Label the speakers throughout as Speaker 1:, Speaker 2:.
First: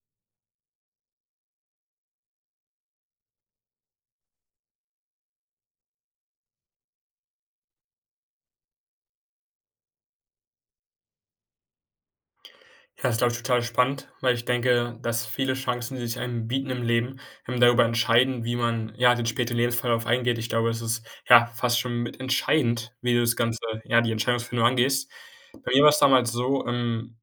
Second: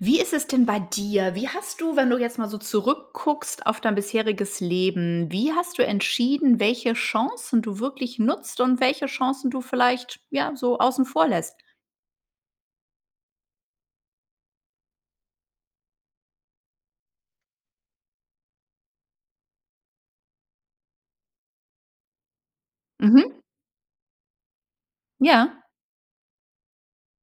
Speaker 1: Wie ist es denn bei dir? Wie hast du wenn du jetzt mal so zurückguckst auf dein bisheriges Leben, wie hast du entschieden, welche Chancen du wirklich nutzt und welche Chancen du vielleicht, ja, so außen vor lässt?
Speaker 2: Ja, das ist, glaube ich, total spannend, weil ich denke, dass viele Chancen, die sich einem bieten im Leben, ähm, darüber entscheiden, wie man, ja, den späteren Lebensverlauf eingeht. Ich glaube, das ist, ja, fast schon mit entscheidend, wie du das
Speaker 1: Mhm.
Speaker 2: Ganze, ja, die Entscheidungsfindung angehst.
Speaker 1: Ja.
Speaker 2: Bei mir war es damals so ähm,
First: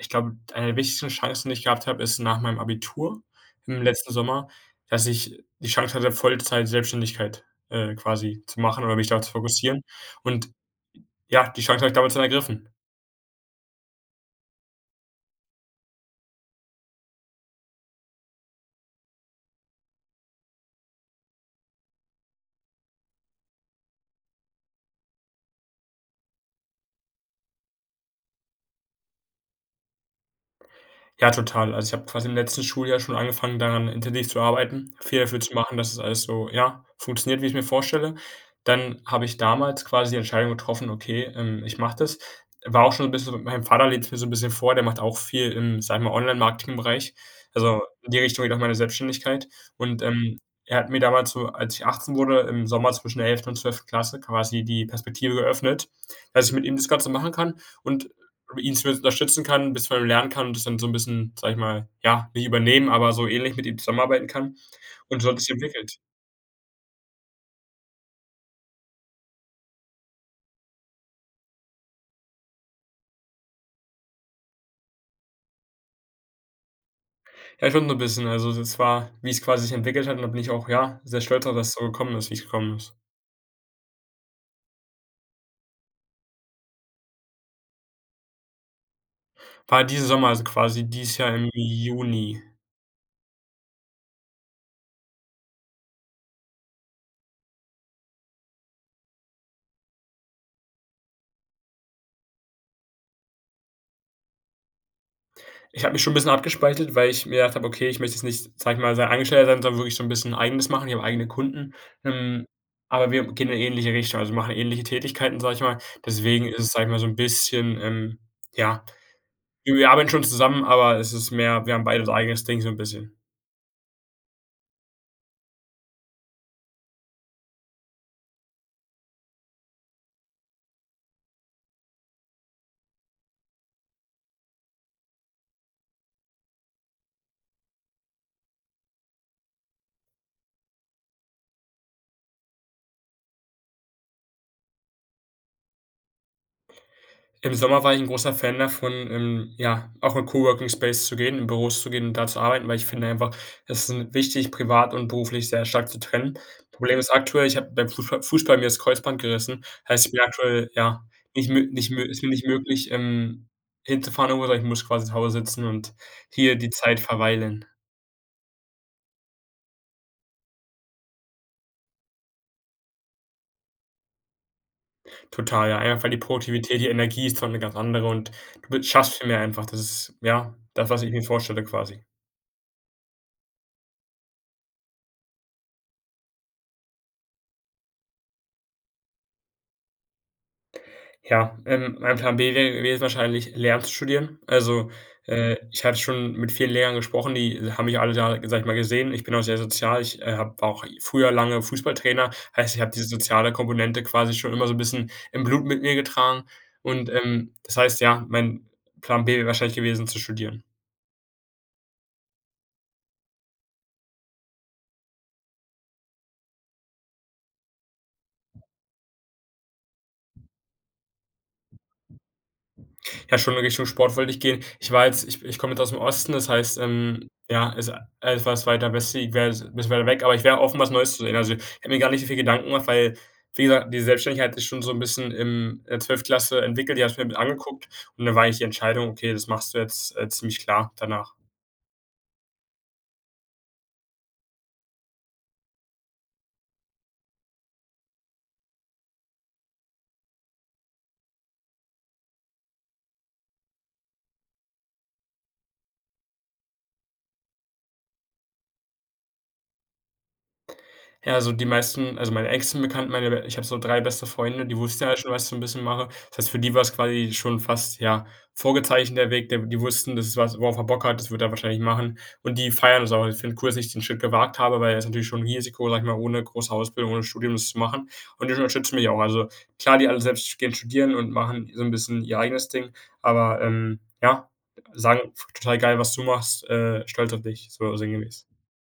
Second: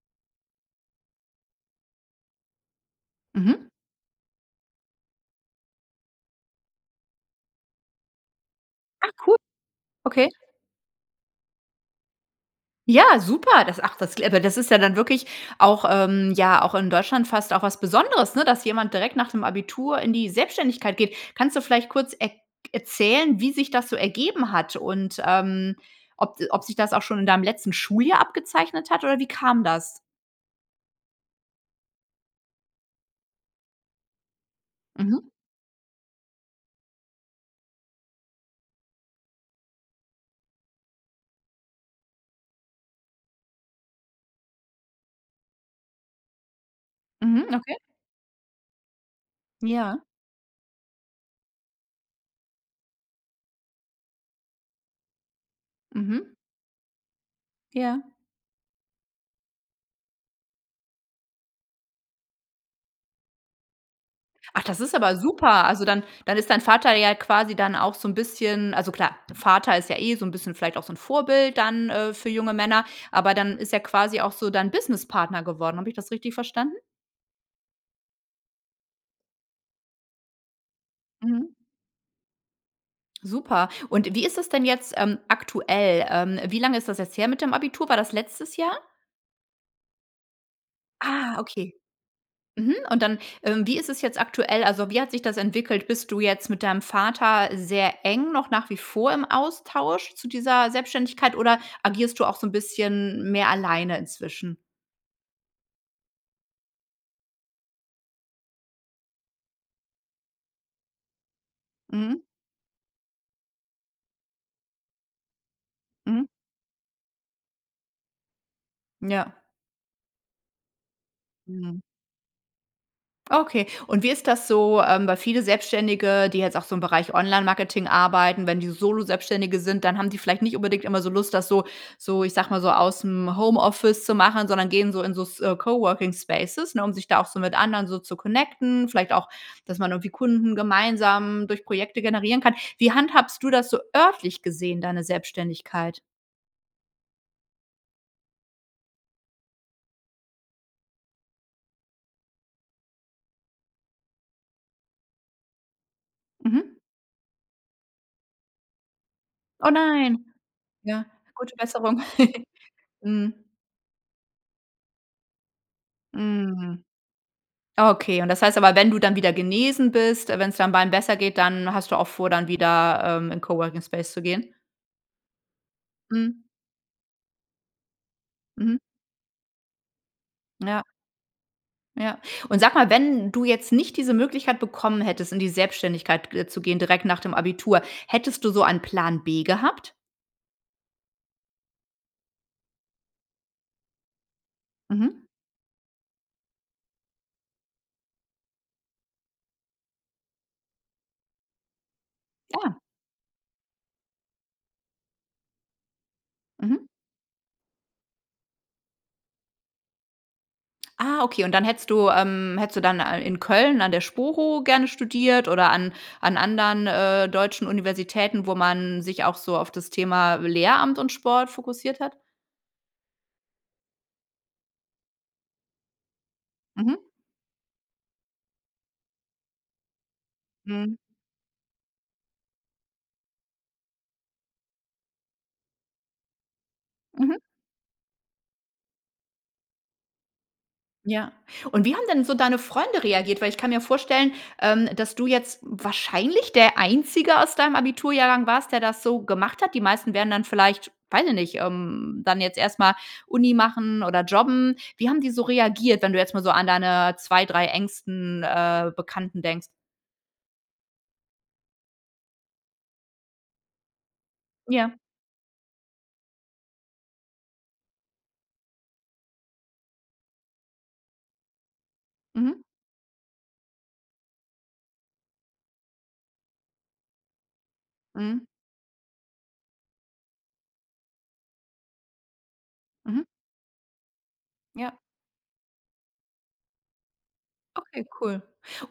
Speaker 2: ich glaube, eine der wichtigsten Chancen, die ich gehabt habe, ist nach meinem Abitur
Speaker 1: Mhm.
Speaker 2: im letzten Sommer, dass ich die Chance hatte, Vollzeit-Selbständigkeit, äh, quasi zu machen oder mich
Speaker 1: Ah,
Speaker 2: darauf zu
Speaker 1: cool.
Speaker 2: fokussieren.
Speaker 1: Okay.
Speaker 2: Und j ja, die Chancen habe ich damals dann ergriffen.
Speaker 1: Ja, super, das, ach, das kl äh das ist ja dann wirklich auch, ähm ja, auch in Deutschland fast auch was Besonderes, ne, dass jemand direkt nach dem Abitur in die Selbständigkeit geht. Kannst du vielleicht kurz erk erzählen, wie sich das so ergeben hat und, ähm, ob ob sich das auch schon in deinem letzten Schuljahr abgezeichnet hat, oder wie kam das?
Speaker 2: Ja, total. Also ich habe quasi im letzten Schuljahr schon angefangen, daran intensiv zu arbeiten, viel
Speaker 1: Mhm.
Speaker 2: dafür zu machen, dass das alles so, ja, funktioniert, wie ich's mir vorstelle. Dann habe ich damals quasi die Entscheidung getroffen, okay, ähm, ich mache das. War auch schon 'n bisschen mein Vater lebt's mir so 'n bisschen vor, der macht auch viel im, sage ich mal, Online-Marketingbereich.
Speaker 1: Mhm. Okay.
Speaker 2: Also in die Richtung geht auch meine Selbstständigkeit
Speaker 1: Ja.
Speaker 2: und, ähm, er hat mir damals so, als ich 18 wurde, im Sommer zwischen der 11. und 12. Klasse quasi die Perspektive eröffnet,
Speaker 1: Mhm.
Speaker 2: dass ich mit ihm das Ganze machen kann
Speaker 1: Ja.
Speaker 2: und ihn zumindest unterstützen kann, bisschen bei ihm lernen kann und das dann so 'n bisschen, sage ich mal, ja, nicht übernehmen, aber so ähnlich, mit ihm zusammenarbeiten kann.
Speaker 1: Ach, das ist aber
Speaker 2: Und so hat es sich
Speaker 1: super. Also,
Speaker 2: entwickelt.
Speaker 1: dann dann ist dein Vater ja quasi dann auch so 'n bisschen also, klar, Vater ist ja eh so 'n bisschen vielleicht auch so 'n Vorbild dann, äh, für junge Männer, aber dann ist er quasi auch so dein Business-Partner geworden. Habe ich das richtig verstanden?
Speaker 2: Ja, schon so 'n bisschen. Also, das war, wie es quasi sich entwickelt hat. Und da bin ich auch, ja, sehr stolz
Speaker 1: Mhm.
Speaker 2: darauf, dass es so gekommen ist, wie es gekommen ist.
Speaker 1: Super. Und wie ist das denn jetzt, ähm, aktuell? Ähm, wie lange ist das jetzt her mit dem Abitur? War das letztes Jahr?
Speaker 2: War diesen Sommer, also, quasi dieses Jahr
Speaker 1: Ah,
Speaker 2: im
Speaker 1: okay.
Speaker 2: Juni.
Speaker 1: Mhm, und dann, ähm, wie ist es jetzt aktuell? Also, wie hat sich das entwickelt? Bist du jetzt mit deinem Vater sehr eng noch nach wie vor im Austausch zu dieser Selbständigkeit oder agierst du auch so 'n bisschen mehr alleine inzwischen?
Speaker 2: Ich habe mich schon 'n bisschen abgespaltet, weil ich mir gedacht habe, okay, ich möchte jetzt nicht, sage ich mal, sein Angestellter sein, sondern wirklich so 'n bisschen eigenes machen. Ich habe eigene Kunden.
Speaker 1: Mhm.
Speaker 2: Ähm, aber wir gehen in 'ne ähnliche Richtung. Also, wir machen ähnliche Tätigkeiten, sage ich mal.
Speaker 1: Mhm.
Speaker 2: Deswegen ist es, sage ich mal so 'n bisschen, ähm ja,
Speaker 1: Ja.
Speaker 2: wir wir arbeiten schon zusammen, aber es ist mehr wir
Speaker 1: Mhm.
Speaker 2: haben beide so unser eigenes Ding so 'n bisschen.
Speaker 1: Okay und wie ist das so, ähm, weil viele Selbstständige, die jetzt auch so im Bereich Online-Marketing arbeiten, wenn die Solo-Selbstständige sind, dann haben die vielleicht nicht unbedingt immer so Lust, das so so ich sage mal so ausm Homeoffice zu machen, sondern gehen so in so s äh, Coworking Spaces, ne, um sich da auch so mit anderen zu connecten, vielleicht auch, dass man irgendwie Kunden gemeinsam durch Projekte generieren kann. Wie handhabst du das so örtlich gesehen, deine Selbständigkeit?
Speaker 2: Im Sommer war ich 'n großer Fan davon, ähm, ja, auch in Coworking Space zu gehen, in Büros zu gehen und da zu arbeiten, weil ich finde einfach, es ist 'n wichtig, privat und beruflich sehr stark zu trennen.
Speaker 1: Mhm.
Speaker 2: Problem ist aktuell, ich habe beim Fußball Fußball mir das Kreuzband gerissen,
Speaker 1: Oh
Speaker 2: heißt, ich bin
Speaker 1: nein.
Speaker 2: aktuell ja,
Speaker 1: Ja,
Speaker 2: nicht
Speaker 1: gute
Speaker 2: mö nicht
Speaker 1: Besserung.
Speaker 2: mö ist mir nicht möglich,
Speaker 1: Mhm.
Speaker 2: ähm, hinzufahren, [unintelligible] ich muss quasi zu Hause sitzen und hier die
Speaker 1: Mhm.
Speaker 2: Zeit verweilen.
Speaker 1: Okay, und das heißt aber, wenn du dann wieder genesen bist, wenn's deinem Bein besser geht, dann hast du auch vor, dann wieder, ähm, in Coworking Space zu gehen?
Speaker 2: Total, ja, einfach die
Speaker 1: Mhm.
Speaker 2: Produktivität, die Energie ist dort 'ne ganz andere und
Speaker 1: Mhm.
Speaker 2: du w schaffst viel mehr einfach. Das ist ja,
Speaker 1: Ja.
Speaker 2: das, was ich mir vorstelle quasi.
Speaker 1: Ja. Und sag mal, wenn du jetzt nicht diese Möglichkeit bekommen hättest, in die Selbständigkeit, äh, zu gehen direkt nach dem Abitur, hättest du so einen Plan B gehabt?
Speaker 2: Ja, ähm, mein Plan B wäre gewesen wahrscheinlich Lehramt zu studieren. Also,
Speaker 1: Mhm.
Speaker 2: äh, ich habe schon mit vielen Lehrern gesprochen, die haben mich alle Jahre, sage ich mal, gesehen. Ich bin auch sehr sozial. Ich, äh, habe auch früher lange Fußballtrainer heißt,
Speaker 1: Ja.
Speaker 2: ich habe diese soziale Komponente quasi schon immer so 'n bisschen im Blut mit mir getragen.
Speaker 1: Mhm.
Speaker 2: Und, ähm, das heißt, ja, mein Plan B wäre wahrscheinlich gewesen, zu studieren.
Speaker 1: Ah, okay. Und dann hättest du, ähm hättest du dann a in Köln an der Sporo gerne studiert oder an an anderen, äh, deutschen Universitäten, wo man sich auch so auf das Thema Lehramt und Sport fokussiert hat?
Speaker 2: Ja, schon in Richtung Sport wollte ich gehen. Ich war jetzt ich ich komme jetzt aus dem Osten, das heißt,
Speaker 1: Mhm.
Speaker 2: ähm, ja, also etwas weiter westlich wäre jetzt 'n bisschen weit weg, aber ich wäre offen, was
Speaker 1: Mhm.
Speaker 2: Neues zu sehen. Also, ich hätte mir gar nicht so viele Gedanken gemacht, weil, wie gesagt, die Selbstständigkeit ist schon so 'n bisschen im in der 12. Klasse entwickelt, ja die habe ich
Speaker 1: Mhm.
Speaker 2: mir angeguckt und da war eigentlich die Entscheidung „okay, das machst du jetzt“, äh, ziemlich klar
Speaker 1: Ja.
Speaker 2: danach.
Speaker 1: Und wie haben denn so deine Freunde reagiert? Weil ich kann mir vorstellen, ähm, dass du jetzt wahrscheinlich der einzige aus deinem Abiturjahrgang warst, der das so gemacht hat. Die meisten wären dann vielleicht, weiß ich nicht, ähm, dann jetzt erst mal Uni machen oder jobben. Wie haben die so reagiert, wenn du jetzt mal so an deine 2, 3 engsten, äh, Bekannten denkst?
Speaker 2: Ja, also die meisten also meine engsten Bekannten, meine ich habe so 3 beste Freunde, die
Speaker 1: Ja.
Speaker 2: wussten ja alle schon, was ich so 'n bisschen mache. Das heißt, für die war's quasi schon fast, ja, vorgezeichnet der Weg, der die wussten: „Das ist was, worauf er Bock hat, das wird er wahrscheinlich machen.”
Speaker 1: Mhm.
Speaker 2: Und die feiern das auch. Die finden es cool, dass ich den Schritt gewagt habe, weil es ist natürlich schon 'n Risiko, sage ich mal, ohne große Ausbildung, ohne Studium das zu machen.
Speaker 1: Mhm.
Speaker 2: Und die unterstützen mich auch, also klar, die alle selbst gehen studieren und machen so 'n bisschen ihr eigenes Ding,
Speaker 1: Mhm.
Speaker 2: aber, ähm, ja,
Speaker 1: Ja.
Speaker 2: sagen: „Total geil, was du machst, äh, stolz auf dich.” so
Speaker 1: Okay, cool.
Speaker 2: sinngemäß.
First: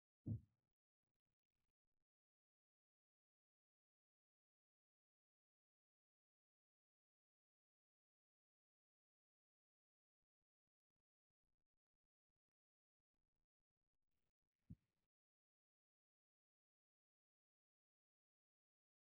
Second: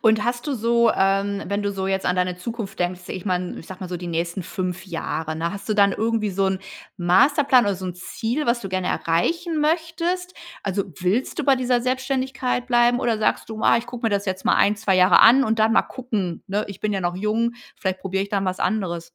Speaker 1: Und hast du so ähm, wenn du so jetzt an deine Zukunft denkst ich meine, ich sage mal so die nächsten 5 Jahre, ne? Hast du dann irgendwie so 'n Masterplan oder so 'n Ziel, was du gerne erreichen möchtest? Also, willst du bei dieser Selbständigkeit bleiben, oder sagst du: „Ah, ich gucke mir das jetzt mal 1, 2 Jahre an und dann mal gucken, ne, ich bin ja noch jung, vielleicht probiere ich dann was anderes.”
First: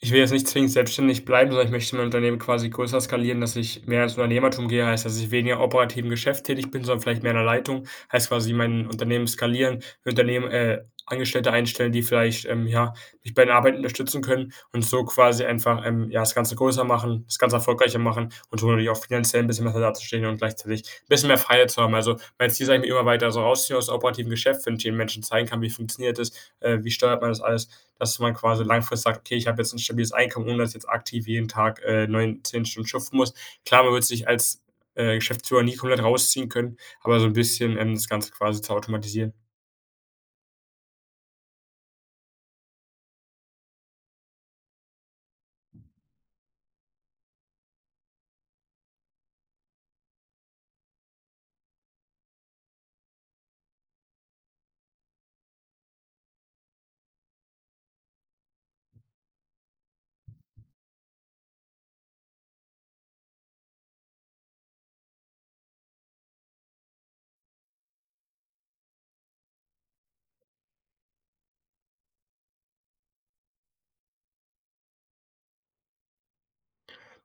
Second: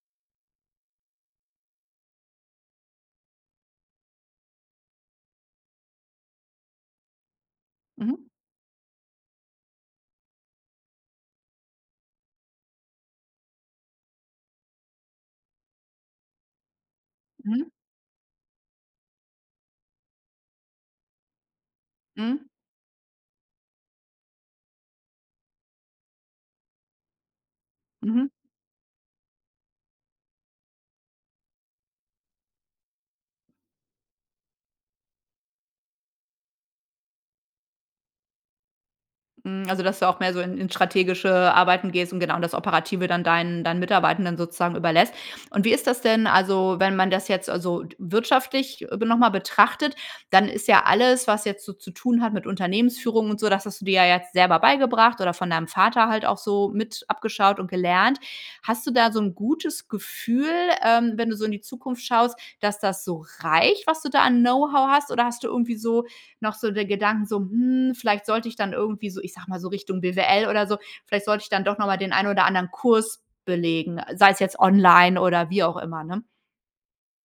Speaker 2: Ich will jetzt nicht zwingend selbstständig bleiben, sondern ich möchte mein Unternehmen quasi größer skalieren, dass ich mehr ins Unternehmertum gehe. Heißt, dass ich weniger operativ im Geschäft tätig bin, sondern vielleicht mehr in der Leitung,
Speaker 1: Mhm.
Speaker 2: heißt quasi mein Unternehmen skalieren. Im Unternehmen, äh, Angestellte einstellen, die vielleicht, ähm, ja, mich bei der Arbeit unterstützen können und so quasi einfach, ähm, ja, das Ganze größer machen. Das Ganze
Speaker 1: Mhm.
Speaker 2: erfolgreicher machen und so natürlich auch finanziell 'n bisschen besser dazustehen und gleichzeitig 'n bisschen mehr Freiheit zu haben. Also,
Speaker 1: Mhm.
Speaker 2: mein Ziel ist eigentlich, mich immer weiter so rausziehen aus dem operativen Geschäft. Wenn ich eben Menschen zeigen kann: „Wie funktioniert das, äh, wie steuert man das alles?", dass
Speaker 1: Mhm.
Speaker 2: man quasi langfristig sagt: „Okay, ich habe jetzt 'n stabiles Einkommen, ohne dass ich jetzt aktiv jeden Tag, äh, 9, 10 Stunden schuften muss.” Klar, man wird sich als, äh, Geschäftsführer nie komplett rausziehen können, aber so 'n bisschen, ähm, das Ganze quasi zu automatisieren.
Speaker 1: Mhm, also, dass du auch mehr so in in strategische Arbeiten gehst und genau das Operative dann deinen deinen Mitarbeitenden sozusagen überlässt. Und wie ist das denn, also, wenn man das jetzt also w wirtschaftlich b nochmal betrachtet? Dann ist ja alles, was jetzt so zu tun hat mit Unternehmensführung und so das hast du dir ja jetzt selber beigebracht oder von deinem Vater halt auch so mit abgeschaut und gelernt. Hast du da so 'n gutes Gefühl, ähm, wenn du so in die Zukunft schaust, dass das so reicht, was du da an Know-how hast, oder hast du irgendwie so noch so den Gedanken so: „Hm, vielleicht sollte ich dann irgendwie so, ich sage mal, so Richtung BWL oder so vielleicht sollte ich dann doch nochmal den einen oder anderen Kurs belegen.” Sei es jetzt online oder wie auch immer, ne?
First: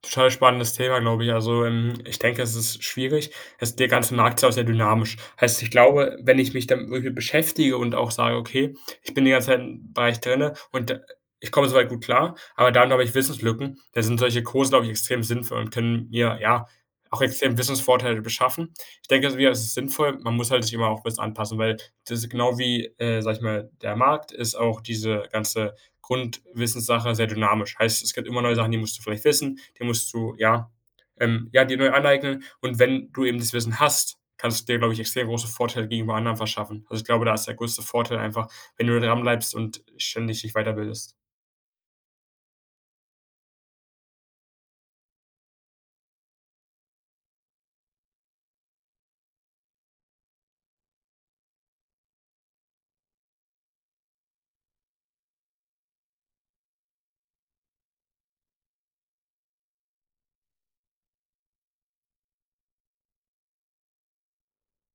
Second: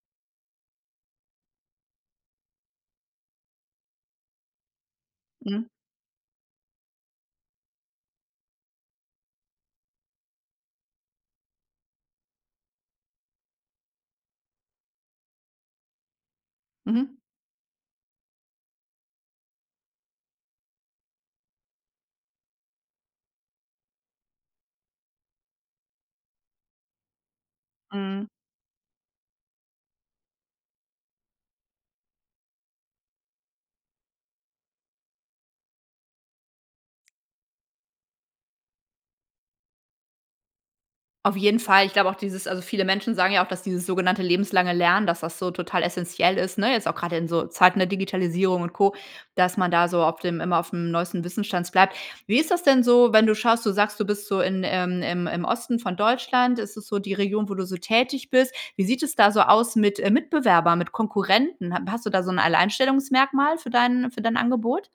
Speaker 2: Total spannendes Thema, glaube ich. Also, hm, ich denke, es ist schwierig. Das der ganze Markt ist sehr dynamisch,
Speaker 1: Hm.
Speaker 2: heißt, ich glaube, wenn ich mich damit wirklich beschäftige und auch sage: „Okay, ich bin die ganze Zeit im Bereich drinnen und ich komme soweit gut klar.“ Aber dann habe ich Wissenslücken. Da sind solche Kurse glaube ich, extrem sinnvoll und können mir, ja,
Speaker 1: Mhm.
Speaker 2: auch extrem Wissensvorteile beschaffen. Ich denke mir, es ist sinnvoll. Man muss halt sich immer auch bisschen anpassen, weil das ist genau wie, äh, sage ich mal, der Markt ist auch diese ganze Grundwissenssache sehr dynamisch, heißt, es
Speaker 1: Mhm.
Speaker 2: gibt immer neue Sachen, die musst du vielleicht wissen, die musst du ja, ähm ja, dir neu aneignen. Und wenn du eben das Wissen hast, kannst du dir, glaube ich, extrem große Vorteile gegenüber anderen verschaffen. Also, ich glaube, da ist der größte Vorteil einfach, wenn du dranbleibst und ständig dich weiterbildest.
Speaker 1: Auf jeden Fall, ich glaube auch dieses also, viele Menschen sagen ja auch, dass dieses sogenannte lebenslange Lernen, dass das so total essenziell ist, ne? Jetzt auch grade in so Zeiten der Digitalisierung und Co, dass man da so auf dem immer aufm neuesten Wissensstand bleibt. Wie ist das denn so, wenn du schaust? Du sagst, du bist so in, ähm, ähm, im Osten von Deutschland. Ist das so die Region, wo du so tätig bist? Wie sieht es da so aus mit, äh, Mitbewerbern, mit Konkurrenten? Hat hast du da so 'n Alleinstellungsmerkmal für dein für dein Angebot?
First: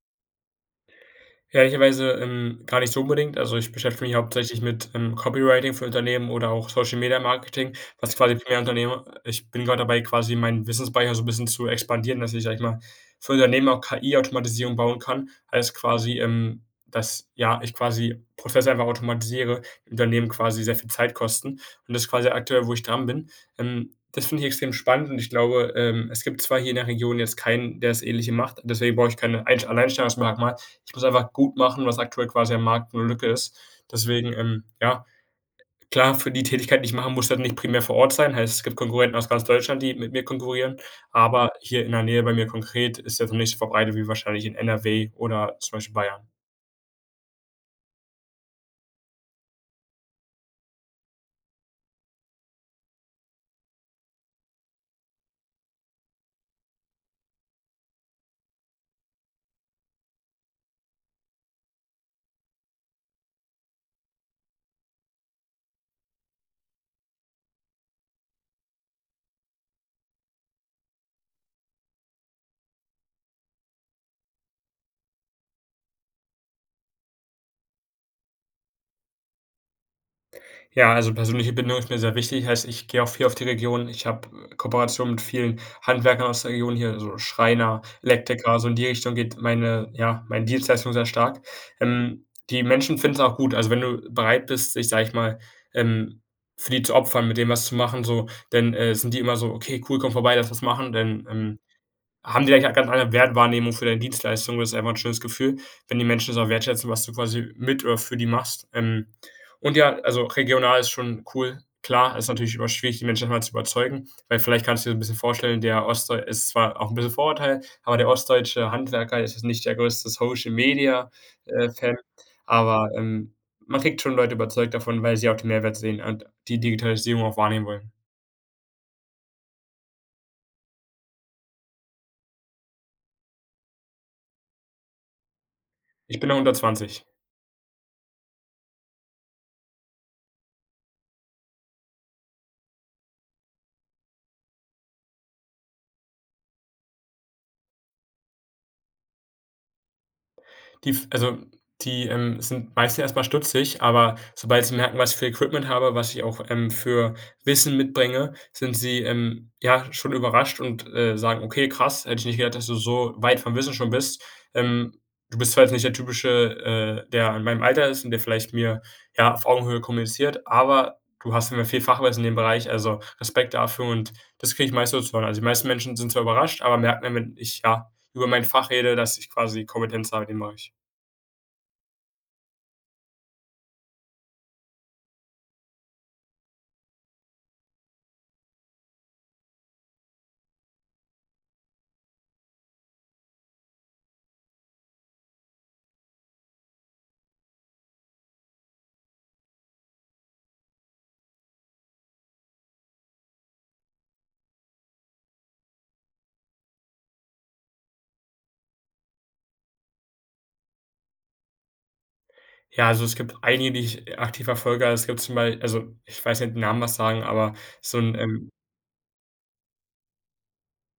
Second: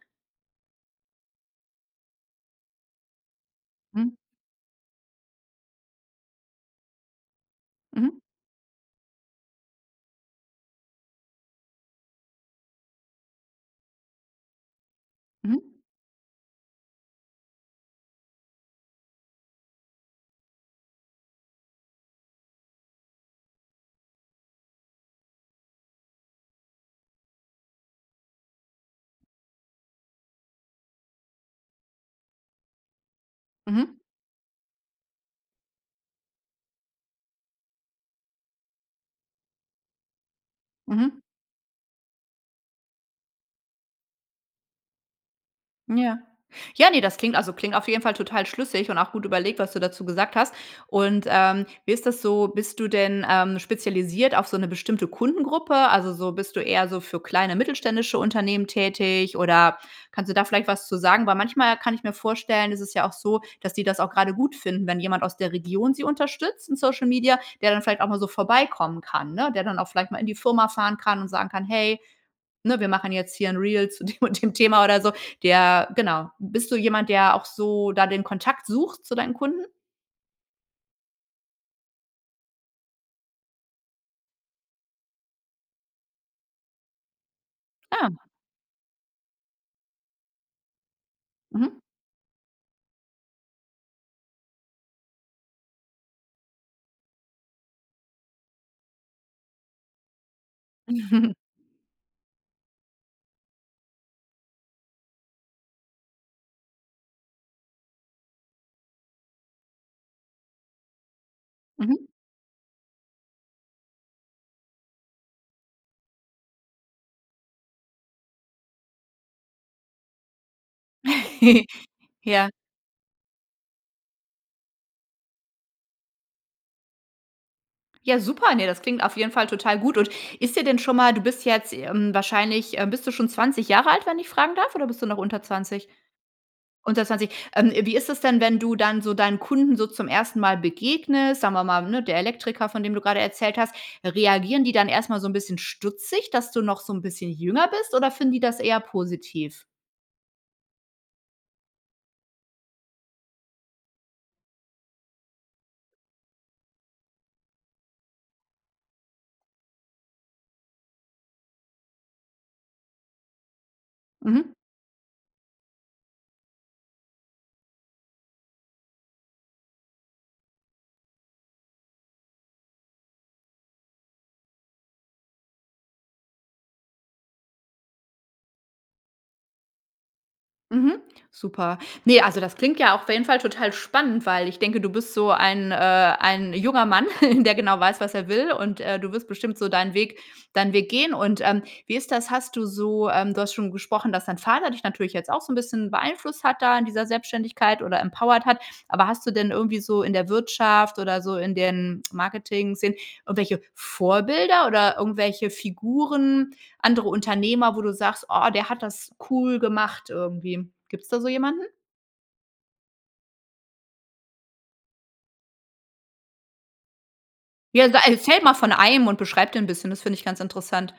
Speaker 2: Ehrlicherweise, ähm, gar nicht so unbedingt. Also, ich beschäftige
Speaker 1: Mhm.
Speaker 2: mich hauptsächlich mit, ähm, Copywriting für Unternehmen oder auch Social-Media-Marketing, was
Speaker 1: Mhm.
Speaker 2: quasi primär Unternehmer ich bin grad dabei, quasi meinen Wissens-Speicher so bisschen zu expandieren, dass ich, sage ich mal, für Unternehmen auch KI-Automatisierung bauen kann, als
Speaker 1: Mhm.
Speaker 2: quasi, ähm, dass, ja, ich quasi Prozesse einfach automatisiere, Unternehmen quasi sehr viel Zeit kosten und das quasi aktuell, wo ich dran bin, ähm. Das finde ich extrem spannend und ich glaube, ähm, es gibt zwar hier in der Region jetzt keinen, der das Ähnliche macht. Deswegen brauche ich keine einsch Alleinstellungsmerkmal. Ich muss einfach gut machen, was aktuell quasi am Markt 'ne Lücke ist.
Speaker 1: Mhm.
Speaker 2: Deswegen, ähm, ja, klar, für die Tätigkeit, die ich mache, musst du halt nicht primär vor Ort sein, heißt, es gibt Konkurrenten aus ganz Deutschland, die mit mir konkurrieren.
Speaker 1: Mhm.
Speaker 2: Aber hier in der Nähe bei mir konkret ist das noch nicht verbreitet, wie wahrscheinlich in NRW oder zum Beispiel
Speaker 1: Ja.
Speaker 2: Bayern.
Speaker 1: Ja, ne, das klingt also, klingt auf jeden Fall total schlüssig und auch gut überlegt, was du dazu gesagt hast. Und, ähm, wie ist das so, bist du denn, ähm, spezialisiert auf so 'ne bestimmte Kundengruppe? Also, so bist du eher so für kleine mittelständische Unternehmen tätig, oder kannst du da vielleicht was zu sagen? Weil manchmal kann ich mir vorstellen, ist es ja auch so, dass die das auch grade gut finden, wenn jemand aus der Region sie unterstützt in Social Media, der dann vielleicht auch mal so vorbeikommen kann, ne, der dann auch vielleicht mal in die Firma fahren kann und sagen kann: „Hey, ne, wir machen jetzt hier 'n Reel zu dem und dem Thema.“ Oder so. Der genau bist du jemand, der auch so da den Kontakt sucht zu deinen Kunden?
Speaker 2: Ja, also, persönliche Bindung ist mir sehr wichtig, heißt, ich gehe auch viel auf die Region. Ich habe Kooperationen mit vielen Handwerkern aus der Region hier, so Schreiner,
Speaker 1: Ah.
Speaker 2: Elektriker, so in die Richtung geht meine ja, meine Dienstleistung sehr stark.
Speaker 1: Mhm.
Speaker 2: Ähm, die Menschen finden es auch gut. Also, wenn du bereit bist, dich, sage ich mal, ähm, für die zu opfern, mit denen was zu machen, so dann, äh, sind die immer so: „Okay, cool. Komme vorbei. Lass was machen.” Denn,
Speaker 1: Mhm.
Speaker 2: ähm, haben die da eigentlich auch ganz andere Wertwahrnehmung für deine Dienstleistung. Das ist einfach 'n schönes Gefühl, wenn die Menschen das auch wertschätzen, was du quasi mit äh, für die machst. Ähm, und ja, also regional ist schon cool.
Speaker 1: Mhm.
Speaker 2: Klar, ist natürlich immer schwierig, die Menschen davon zu überzeugen, weil, vielleicht kannst du dir 'n bisschen vorstellen, der ostdeu ist zwar auch 'n bisschen Vorurteil, aber der ostdeutsche Handwerker ist jetzt nicht der größte Social-Media äh, Fan,
Speaker 1: Ja.
Speaker 2: aber, ähm, man kriegt schon Leute überzeugt davon, weil sie auch den Mehrwert sehen und die Digitalisierung auch wahrnehmen wollen.
Speaker 1: Ja, super. Ne, das klingt auf jeden Fall total gut. Und ist dir denn schon mal du bist jetzt, ähm, wahrscheinlich, äh, bist du schon 20 Jahre alt, wenn ich fragen darf, oder bist du noch unter 20?
Speaker 2: Ich bin noch unter
Speaker 1: Unter
Speaker 2: 20.
Speaker 1: 20. Ähm, wie ist es denn, wenn du dann so deinen Kunden so zum ersten Mal begegnest, sagen wir mal, ne, der Elektriker, von dem du gerade erzählt hast. Reagieren die dann erstmal so 'n bisschen stutzig, dass du noch so 'n bisschen jünger bist, oder finden die das eher positiv?
Speaker 2: Die f also, die, ähm, sind meistens erstmal stutzig. Aber sobald sie merken, was für Equipment habe, was ich auch, ähm, für Wissen mitbringe, sind sie, ähm, ja, schon überrascht und, äh, sagen: „Okay, krass. Hätte ich nicht gedacht, dass du so weit vom Wissen schon bist.
Speaker 1: Mhm.
Speaker 2: Ähm, du bist zwar jetzt nicht der typische, äh, der in meinem Alter ist und der vielleicht mir, ja, auf Augenhöhe kommuniziert. Aber du hast auf jeden Fall viel Fachwissen in dem Bereich. Also Respekt dafür." Und das kriege ich meistens so zu hören. Also die meisten Menschen sind zwar überrascht, aber merken dann, wenn ich, ja, über mein Fach rede, dass ich quasi Kompetenz habe in dem Bereich.
Speaker 1: Mhm. Super. Ne, also das klingt ja auf jeden Fall total spannend, weil ich denke, du bist so ein äh, ein junger Mann, der genau weiß, was er will und, äh, du wirst bestimmt so deinen Weg deinen Weg gehen. Und, ähm, wie ist das? Hast du so, ähm du hast schon gesprochen, dass dein Vater dich natürlich jetzt auch so 'n bisschen beeinflusst hat da an dieser Selbständigkeit oder empowered hat. Aber hast du denn irgendwie so in der Wirtschaft oder so in den Marketing-Szenen irgendwelche Vorbilder oder irgendwelche Figuren, andere Unternehmer, wo du sagst: „Oh, der hat das cool gemacht irgendwie." Gibt's da so jemanden?
Speaker 2: Ja, also, es gibt einige, die ich e aktiv verfolge. Also, es gibt zum Bei also, ich weiß nicht, ob dir die Namen was sagen, aber
Speaker 1: Ja, also
Speaker 2: so 'n,
Speaker 1: erzähle
Speaker 2: ähm
Speaker 1: mal von einem und beschreib den 'n bisschen, das finde ich ganz interessant.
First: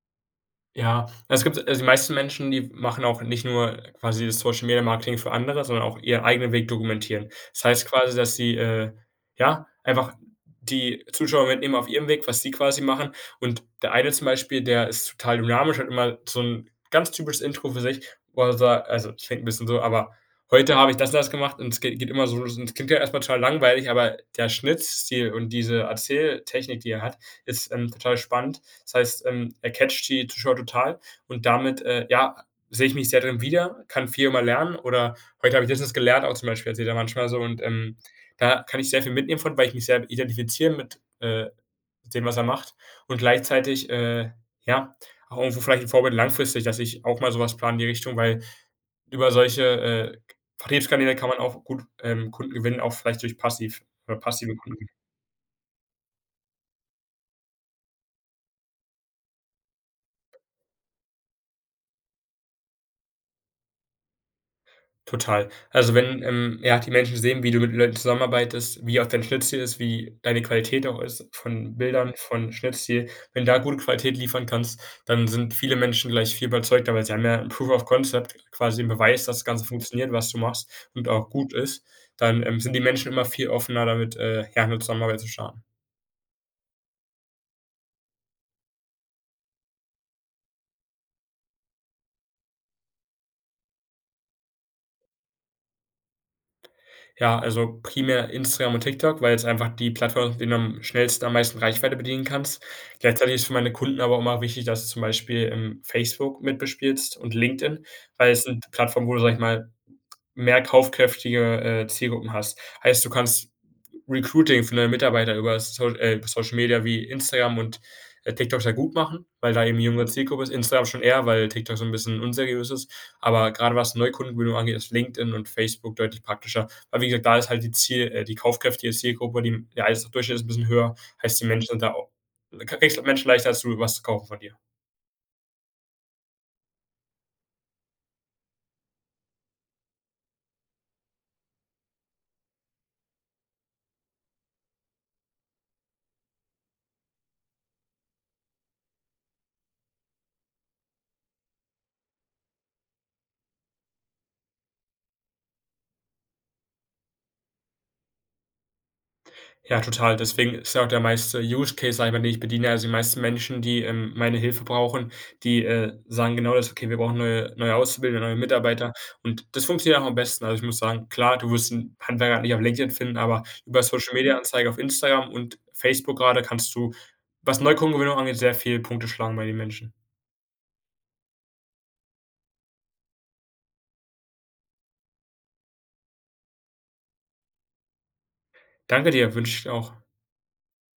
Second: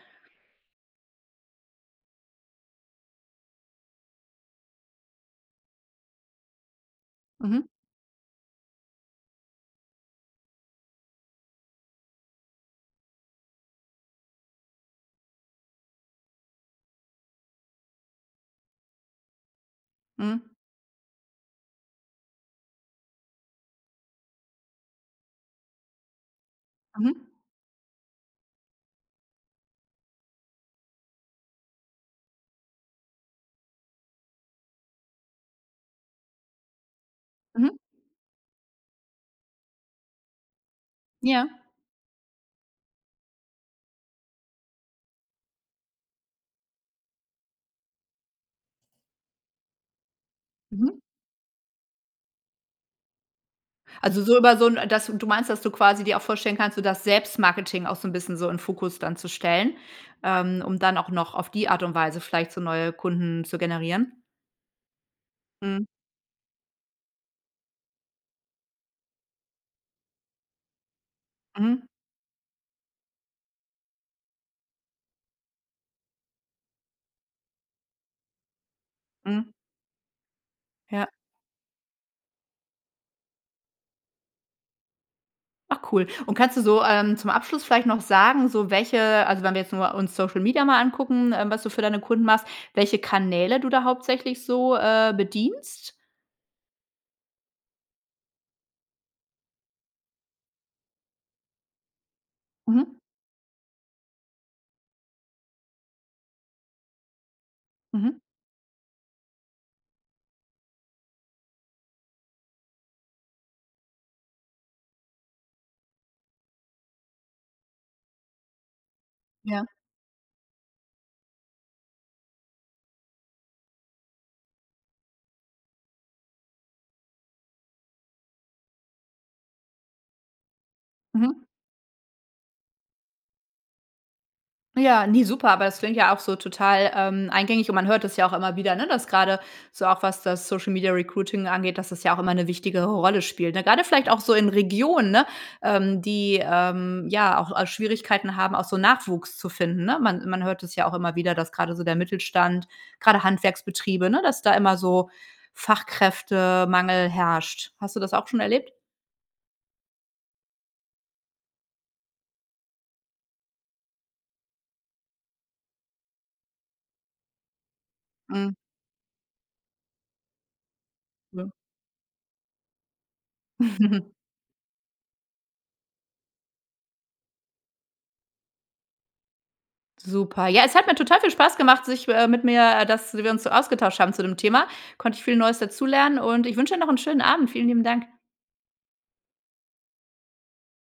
Speaker 2: Ja, es gibt also die meisten Menschen, die w machen auch nicht nur quasi das Social-Media-Marketing für andere, sondern auch ihren eigenen Weg dokumentieren. Das
Speaker 1: Mhm.
Speaker 2: heißt quasi, dass sie, äh, ja, einfach die Zuschauer mitnehmen auf ihrem Weg, was sie quasi machen. Und der eine zum Beispiel, der ist total dynamisch und immer so 'n ganz typisches Intro für sich wo er sa also ich rede 'n bisschen so, aber:
Speaker 1: Mhm.
Speaker 2: „Heute habe ich das und das gemacht.“ Und es geht geht immer so los. Und es klingt ja erstmal total langweilig, aber der Schnittstil und diese Erzähltechnik, die er hat,
Speaker 1: Mhm.
Speaker 2: ist, ähm, total spannend. Das heißt, ähm, er catcht die Zuschauer total. Und damit, äh, ja, sehe ich mich sehr drin wieder, kann viel immer lernen oder: „Heute habe ich [unintelligible] gelernt.” auch zum Beispiel erzählt er manchmal so, und,
Speaker 1: Mhm.
Speaker 2: ähm, da kann ich sehr viel mitnehmen von, weil ich mich sehr identifiziere mit,
Speaker 1: Ja.
Speaker 2: äh, dem, was er macht. Und gleichzeitig, äh, ja, auch irgendwo vielleicht 'n Vorbild langfristig, dass ich auch mal sowas plane in die Richtung, weil über solche, äh, K
Speaker 1: Mhm.
Speaker 2: Vertriebskanäle kann man auch gut, ähm, Kunden gewinnen, auch vielleicht durch passiv oder
Speaker 1: Also so
Speaker 2: passive
Speaker 1: über so 'n
Speaker 2: Kunden.
Speaker 1: dass du meinst, dass du quasi dir auch vorstellen kannst, so das Selbstmarketing auch so 'n bisschen so in Fokus dann zu stellen, ähm, und dann auch noch auf die Art und Weise vielleicht so neue Kunden zu generieren?
Speaker 2: Total.
Speaker 1: Mhm.
Speaker 2: Also, wenn, ähm, ja, die Menschen sehen, wie du mit Leuten zusammenarbeitest, wie auch dein Schnitt-Ziel ist, wie deine Qualität auch ist von
Speaker 1: Mhm.
Speaker 2: Bildern von Schnitt-Ziel. Wenn du da gute Qualität liefern kannst, dann sind viele Menschen gleich viel überzeugter, weil sie haben ja 'n Proof of Concept, quasi 'nen Beweis, dass das
Speaker 1: Mhm.
Speaker 2: Ganze funktioniert, was du machst, und
Speaker 1: Ja.
Speaker 2: auch gut ist. Dann, ähm, sind die Menschen immer viel offener, da mit, äh ja, 'ne Zusammenarbeit zu starten.
Speaker 1: Ach, cool. Und kannst du so, ähm, zum Abschluss vielleicht noch sagen, so welche also, wenn wir jetzt nur uns Social Media mal angucken, ähm, was du für deine Kunden machst, welche Kanäle du da hauptsächlich so, äh, bedienst?
Speaker 2: Ja, also primär Instagram und TikTok, weil es einfach die Plattformen mit denen du am schnellsten am meisten Reichweite bedienen kannst.
Speaker 1: Mhm.
Speaker 2: Gleichzeitig ist es für meine Kunden aber immer wichtig, dass du zum Beispiel, ähm, Facebook mit bespielst und LinkedIn,
Speaker 1: Mhm.
Speaker 2: weil es sind Plattformen, wo du, sage ich mal, mehr kaufkräftige, äh, Zielgruppen hast. Heißt, du kannst Recruiting für neue Mitarbeiter über So äh, Social Media wie Instagram und TikTok sehr gut machen, weil da
Speaker 1: Ja.
Speaker 2: eben jüngere Zielgruppe ist. Instagram schon eher, weil TikTok so 'n bisschen unseriös ist. Aber grade was Neukundengewinnung angeht, ist LinkedIn und Facebook deutlich praktischer. Aber wie gesagt, da ist halt die Ziel äh die kaufkräftige Zielgruppe, die der Einkommensdurchschnitt ist 'n bisschen höher, heißt
Speaker 1: Mhm.
Speaker 2: die Menschen sind da auch du kriegst halt Menschen leichter dazu, was zu kaufen von dir.
Speaker 1: Ja, ne, super, aber das klingt ja auch so total, ähm, eingängig, und man hört das ja auch immer wieder, ne, dass grade so, auch was das Social-Media-Recruiting angeht, dass das ja auch immer 'ne wichtigere Rolle spielt. Grade vielleicht auch so in Regionen, ne, ähm, die, ähm, ja, auch, äh, Schwierigkeiten haben, auch so Nachwuchs zu finden, ne? Man man hört das ja auch immer wieder, dass gerade so der Mittelstand, grade Handwerksbetriebe ne, dass da immer so Fachkräftemangel herrscht. Hast du das auch schon erlebt?
Speaker 2: Ja, total. Deswegen ist ja auch der meiste Use Case, sage ich mal, den ich bediene also die meisten Menschen, die, ähm, meine Hilfe brauchen, die, äh, sagen genau das: „Okay, wir brauchen neue neue Auszubildende und neue
Speaker 1: Mhm.
Speaker 2: Mitarbeiter.” Und das funktioniert auch am besten. Also, ich muss sagen, klar,
Speaker 1: Mhm.
Speaker 2: du wirst 'nen Handwerker nicht auf LinkedIn finden, aber über Social-Media-Anzeige auf Instagram und Facebook grade kannst du, was Neukundengewinnung angeht, sehr viele Punkte schlagen bei den Menschen.
Speaker 1: Super. Ja, es hat mir total viel Spaß gemacht, sich, äh, mit mir äh, dass wir uns so ausgetauscht haben zu dem Thema. Konnte ich viel Neues dazulernen und ich wünsche dir noch 'nen schönen Abend. Vielen lieben Dank.
Speaker 2: Danke dir. Wünsche ich dir auch.